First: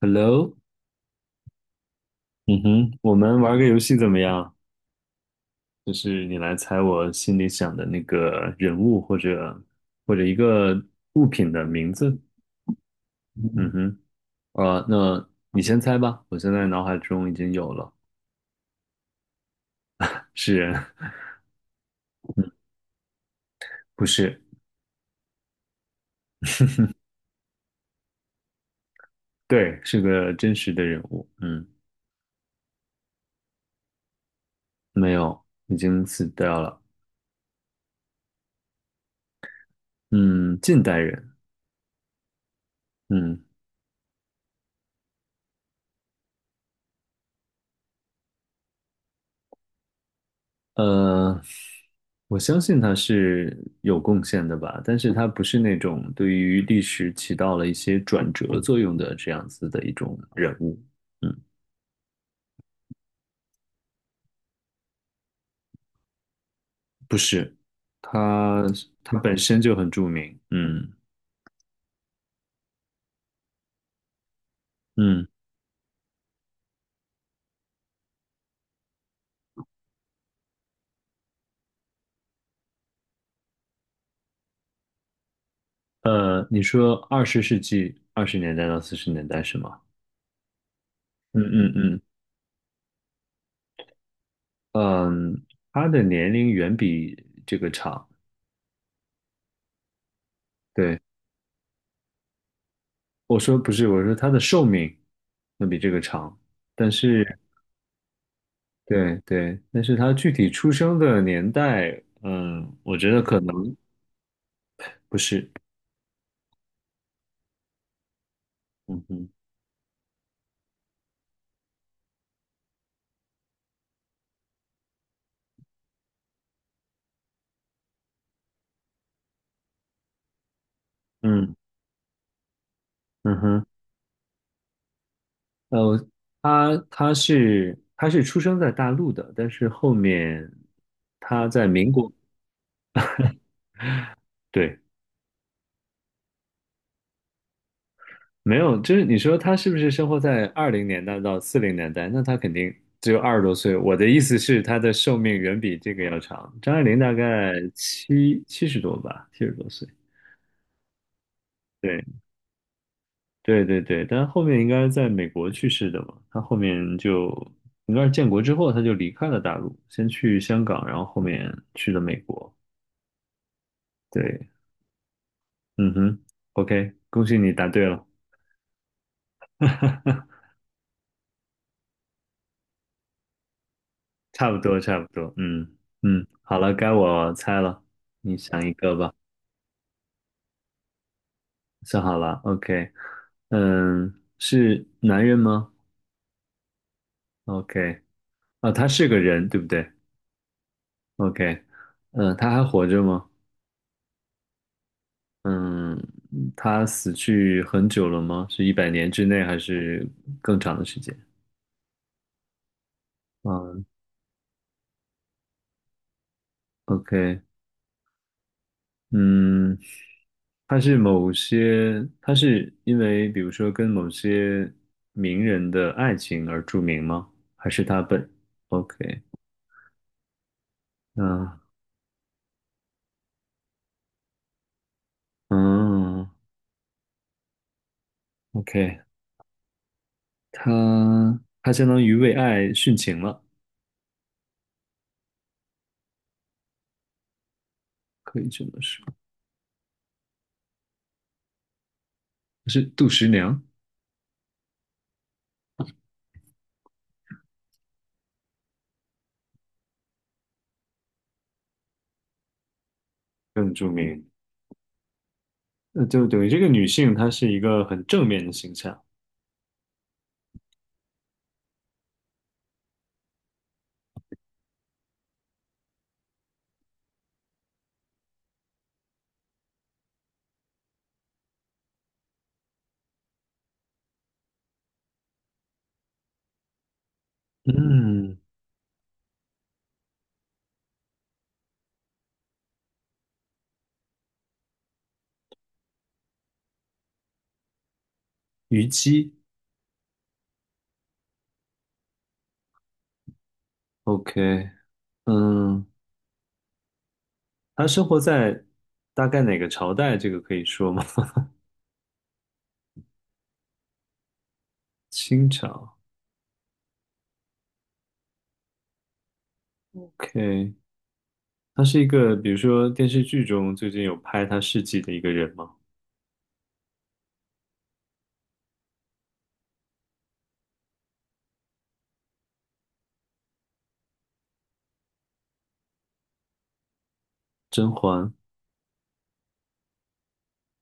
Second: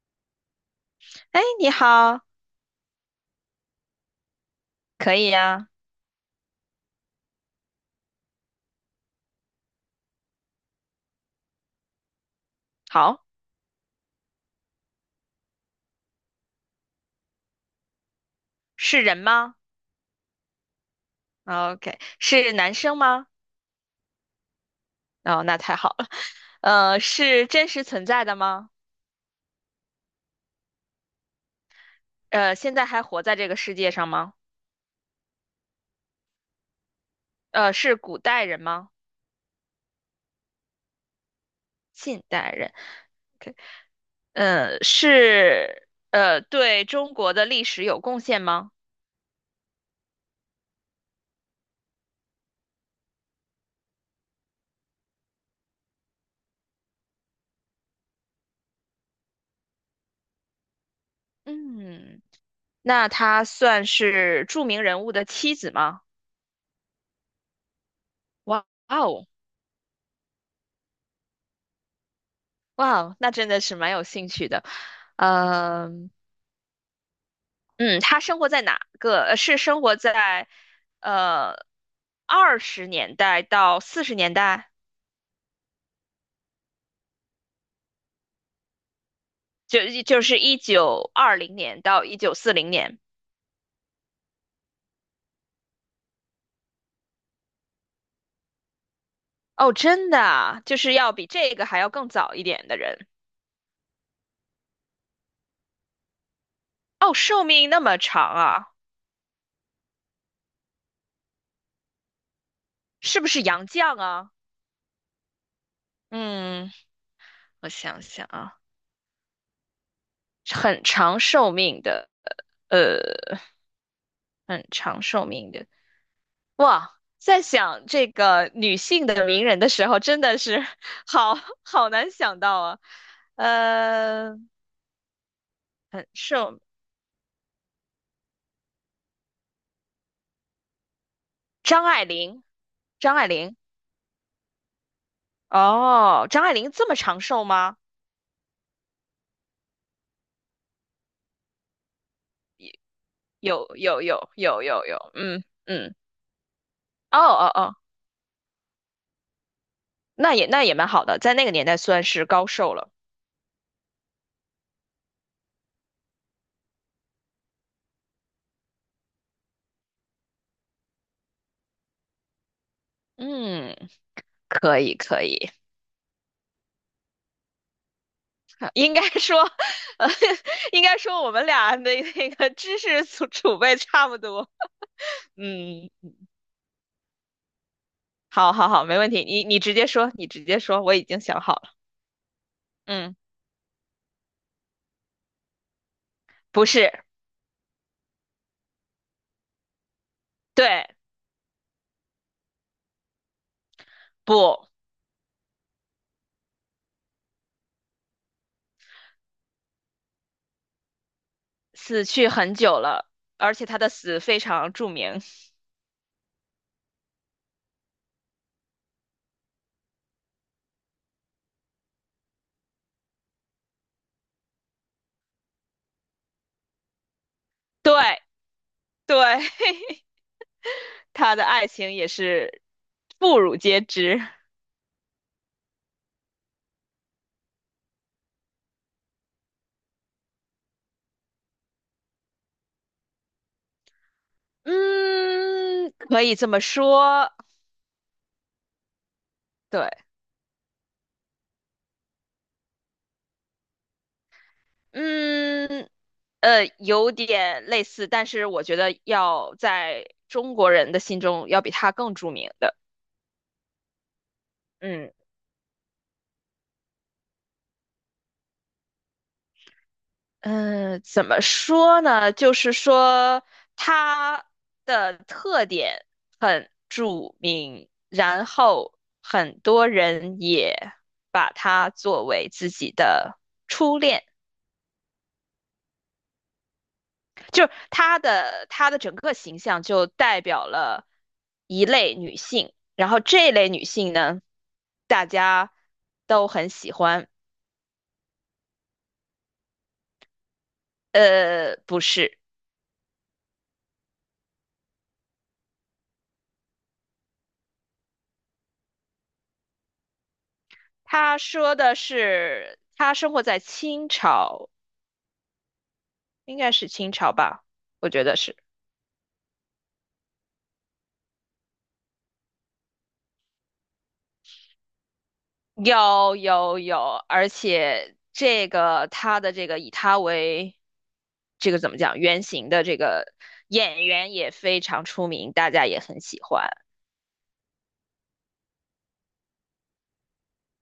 Hello，哎，你好。嗯哼，我们玩个游戏怎么样？可以呀。就是你来猜我心里想的那个人物或者一个物品的名字。好。嗯哼，那你先猜吧，我现在脑海中已经有了，是人吗是人，哦？OK，嗯，是男生吗？不是，哦，那太好了。是真实存在的吗？对，是个真实的人物，嗯，现在还活在这个世界上吗？没有，已经死掉了，是古代人吗？嗯，近代人，近代人嗯，？OK。对中国的历史有贡献吗？呃，我相信他是有贡献的吧，但是他不是那种对于历史起到了一些转折作用的这样子的一种人物，嗯，嗯，那他算是著名人物的妻子吗？不是，他哇他哦。本身就很著名，嗯哇哦，那真的是蛮有兴趣的。嗯，嗯。嗯，他生活在哪个？是生活在呃20年代到40年代，你说20世纪20年代到40年代是吗？就是一九二嗯零嗯年嗯到1940年。嗯，他的年龄远比这个长，哦，真的啊，就是对，要比这个还要更早一点的人。我说不是，我说他的寿命要比这个长。但哦，是。寿命那么长啊，对对，但是他具体出生的年代，嗯，我觉得是不可是能杨绛啊？不是，嗯，我想想啊。嗯哼，很长寿命的，很长寿命的。哇，在想这个女性的名人的时候，真的是 好嗯好难想到啊。嗯哼，呃，呃，很瘦。他是出生在大陆的，但是后面他在张民爱国，玲，张爱玲。对，哦，张爱玲这么长寿吗？没有，就是你说他是不是生活在20年代到40年代？那他肯定只有二十多有岁。我有的意有思是，有他有的有，寿命嗯远比这嗯。个要长。张爱玲大哦哦概哦，七十多吧，70多岁。那也那也蛮好的，在那个年代算对。是高寿了。对对对，但是后面应该在美国去世的嘛，他后面就应该是建国之后他就离开了大陆，先去香港，然后后面去了美国。嗯，对，可以可以。嗯哼，OK，恭喜你答对了，应该说，呃，应该说我们俩的那个知识储备差不多。差不多差不多，嗯嗯。嗯，好了，该我猜了，你好想好一好，个没问吧，题，你直接说，你直接说，我已经想好了。想好了，OK，嗯。嗯，是男人吗不是。？OK，啊，他是个人，对不对对。？OK，嗯，他还活着吗？不。嗯，他死去很久了吗？是100年之内还是更长的时间？死去很久了，而且他嗯的死非常著名。，OK，嗯，他是某些，他是因为比如说跟某些名人的爱情而著名吗？还是对他本对。？OK，他的嗯爱情也是妇孺皆知。嗯，OK，他相当于为爱殉情了，嗯，可以这么说。可以这么说，对。是杜十娘嗯。有点类似，但是我觉得要在中国人的心中要比他更著名的。更著名。嗯。那就等于这个女性，她是一个很正面的形象，嗯，怎么说呢？就是说她的特点很著名，然后很多人也把她作为自己的初恋，就是她嗯，的她的整个形象就代表了一类女性，然后这类女性呢，大家都很喜欢。虞姬呃，不是。，OK，嗯，他生活在大概哪个朝代？这个可以说吗？他说的是她生活在清朝。清朝应该是清朝吧，我觉得是。，OK，他是一个，比如说电视剧中最近有拍他事迹的一个人吗？有有有，而且这个他的这个以他为这个怎么讲原型的这个演员也非常出名，大家也很喜欢。甄嬛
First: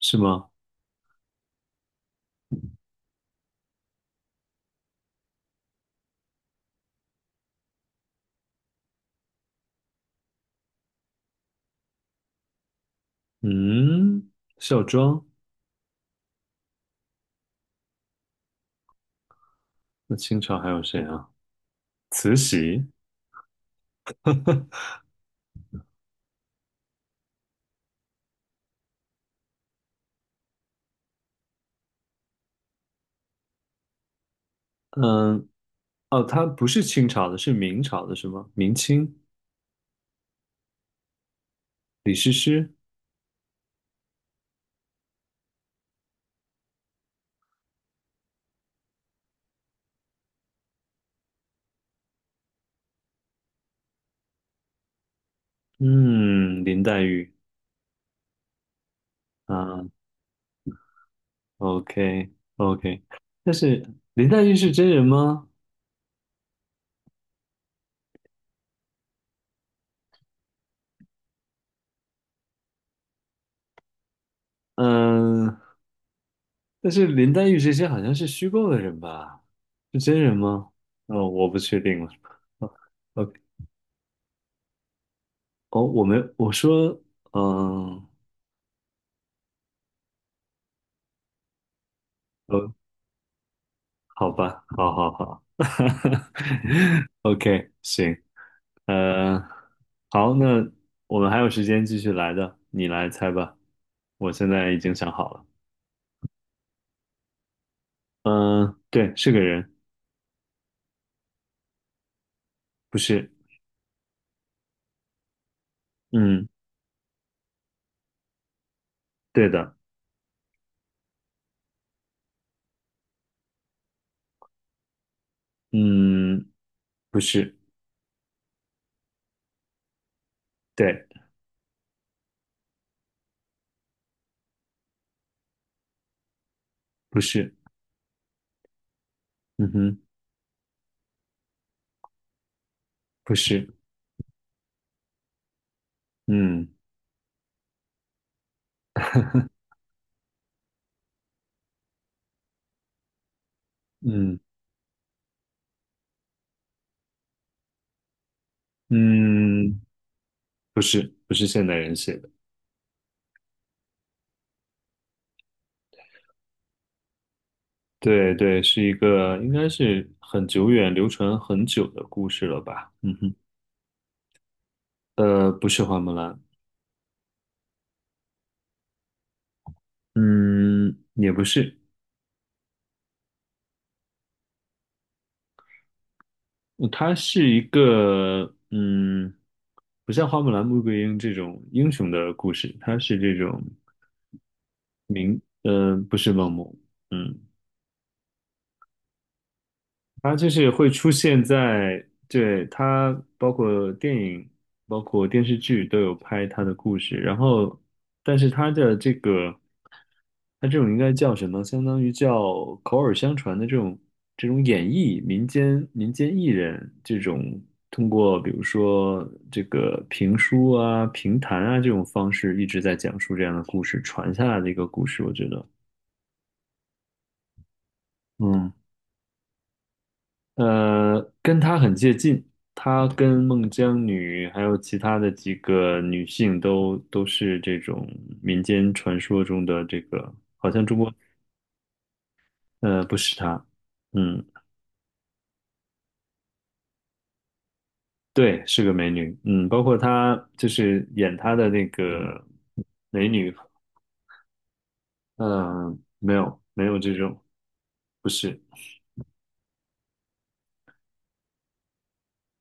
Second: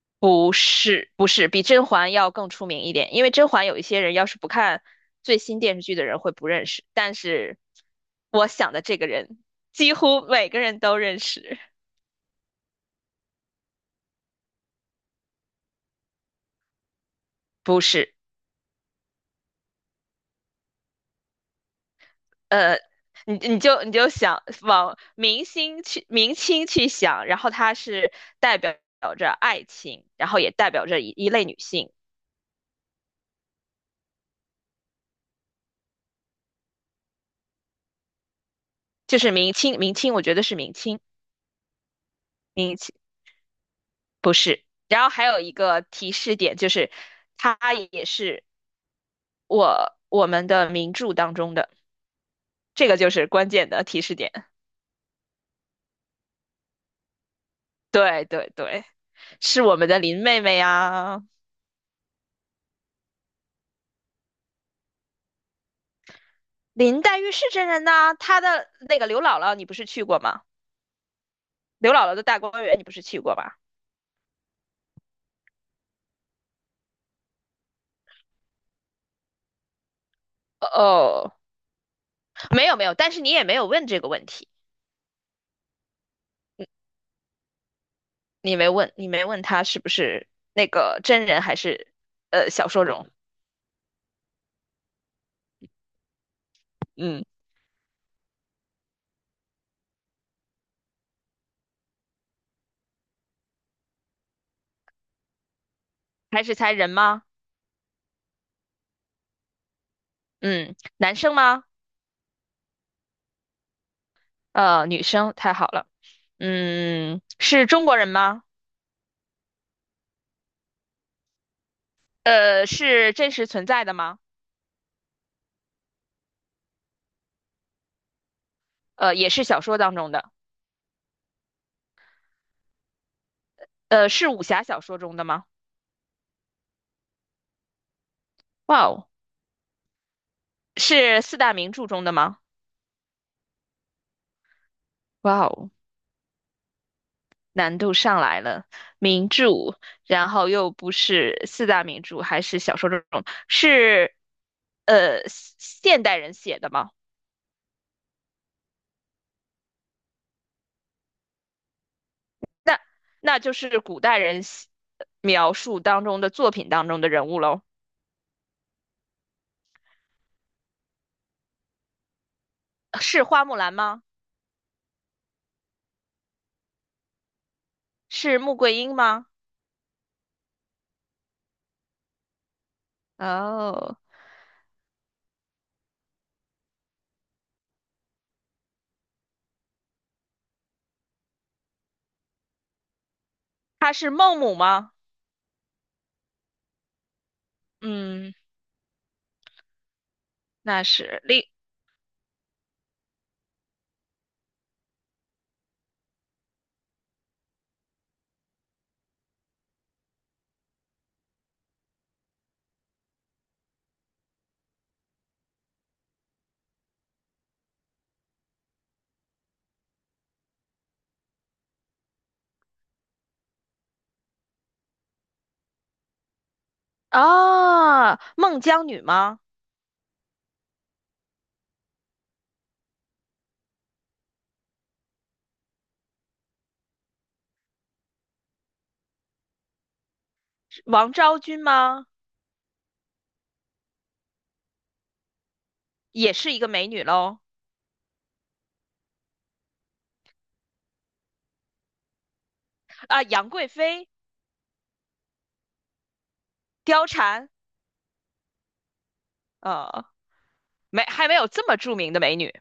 是吗？不是不是，比甄嬛要更出名一点，因为甄嬛有一些人要是不看最新电视剧的人会不认识，但是我想的这个人几乎每个人都认识。嗯，孝庄，不是。那清朝还有谁啊？慈呃，禧，你就想往明星去明清去想，然后它是代表着爱情，然后也代表着一类女性。嗯，哦，他不是清朝的，是明朝的，是吗？明清，就是明清明清，我觉得是明清李师师，明清不是。然后还有一个提示点就是，它也是我们的名著当中的，这个就是关键的提示点。嗯，林黛玉对对对，是我啊，们的林妹妹呀。OK OK，但是林黛玉是真人吗？林黛玉是真人呐、她的那个刘姥姥你不是去过吗？刘姥姥的大观园你不是去过吧？嗯，但是林黛玉这些好像是虚构的人吧？是真人吗？哦，哦。我不确定了。没哦有没有，但是你，OK，也没有问这个问题。哦，我没，我说，嗯，你没问，你没问他是不是那个真人还是小哦，说中。好吧，好好好 嗯。，OK，行，呃，好，那我们还有时间继续来的，你来猜吧。我现在已经想好了，还是才人吗？嗯，对，是个人，嗯，男生吗？不是，呃，女生，太好了。嗯，嗯，是中国人吗？对的。是真实存在的吗？嗯，不是，也是小说当中的。对，是武侠小说中的吗？不是，哇哦。嗯哼，是四大名著中的吗？不是，哇哦。嗯 难度上来了。名著，然后又不是四大名著，还是小说这种，是嗯现代人写的吗？嗯，不是，不是现代人写的，那就是古代人写描述当中的作品当中的人物喽。对对，是一个应该是很久远、流传很久的故事了吧？嗯是哼，花木兰吗？不是花木兰，是穆桂英吗？嗯，也不是，哦。它是一个，嗯，不像花木兰、穆桂英这种英雄的故事，它是这种，她是孟母吗？嗯、不是梦。嗯。嗯。它就是那会出是另现在，对，它包括电影、包括电视剧都有拍它的故事，然后，但是它的这个，它这种应该叫什么？相当于叫口耳相传的这种演绎，民间艺人这种通过比如说这个评书啊、评弹啊这种方式一直在讲述这样的故事，传下来的一个故事，我觉得，啊，孟嗯。姜女吗？跟她很接近，她跟孟姜女还有其他的几个女性都是这种民间传说中的这个，是王昭君吗？不是她，嗯，也是一个美女喽。对，是个美女，嗯，包括她就是演她的那个啊，美杨女，贵妃、嗯、没有没有貂这种，蝉。不是，呃。没还没有这么著名的美女。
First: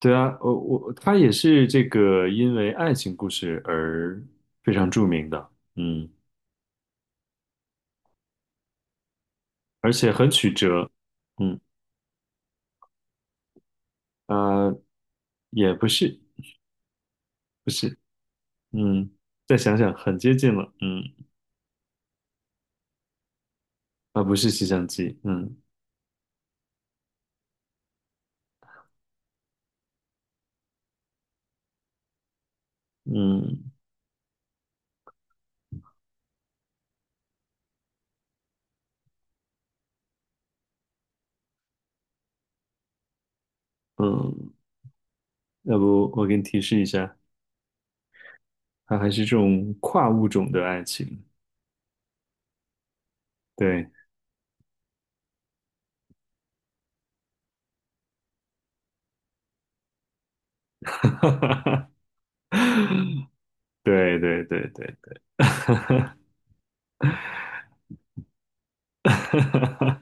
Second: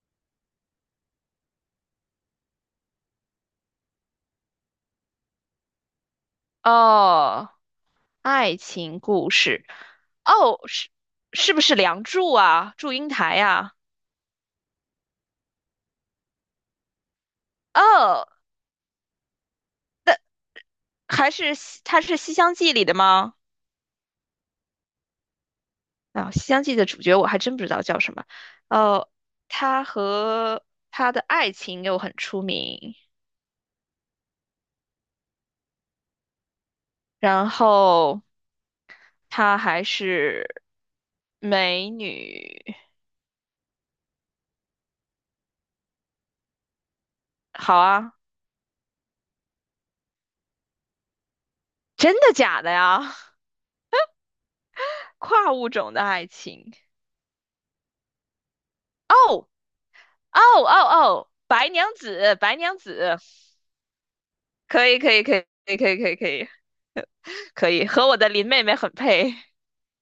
对啊，她也是这个因为爱情故事而非常著名的，嗯，哦。爱情故事。而且很曲哦，折，是嗯。不是《梁祝》啊，《祝英台》呀？啊。也不是，不是，哦。嗯，再想想，很接近了，嗯，还是它是《西厢记》里的吗？啊，不是洗相机，嗯啊、西厢记》的主角我还真不知道叫什么。哦，他和他的爱情又很出名，嗯然后她还是美女。嗯，要不我给你提示一下，好啊。它还是这种跨物种的爱情，真的假的呀？对，跨物种的爱情。哦。哦哦哦，白娘 子，白娘子。对对对对，可以可以可以可以可以可以可以可以，和我的林妹妹很配。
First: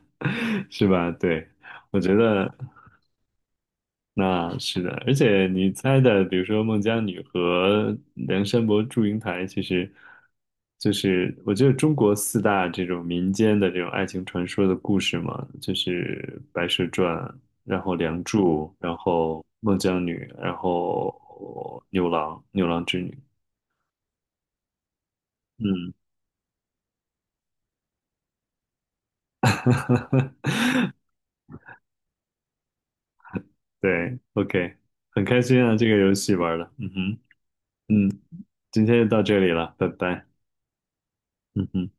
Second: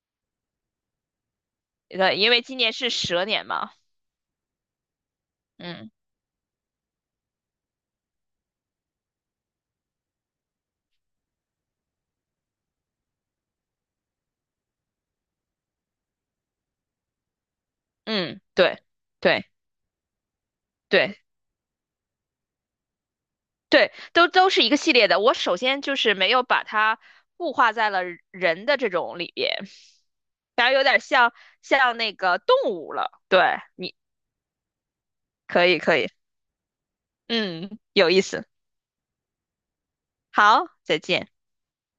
是吧？对，我觉对，因为得。今年是蛇年嘛。那是的，而且你嗯猜的，比如说孟姜女和梁山伯祝英台，其实就是我觉得中国四大这种民间的这种爱情传说的故事嘛，就是《白蛇传》，然后《梁嗯。祝》，对然后对孟姜女，然对后牛郎织女。对，都都是一个系列的。我首先嗯，就是没有把它固化在了人的这种里边，然后有点像像那个动物了。对，你对，OK，很开心可啊，以这个可以。游戏玩的，嗯哼，嗯，有意思。今天就到这里了，拜拜，好，再见。嗯哼。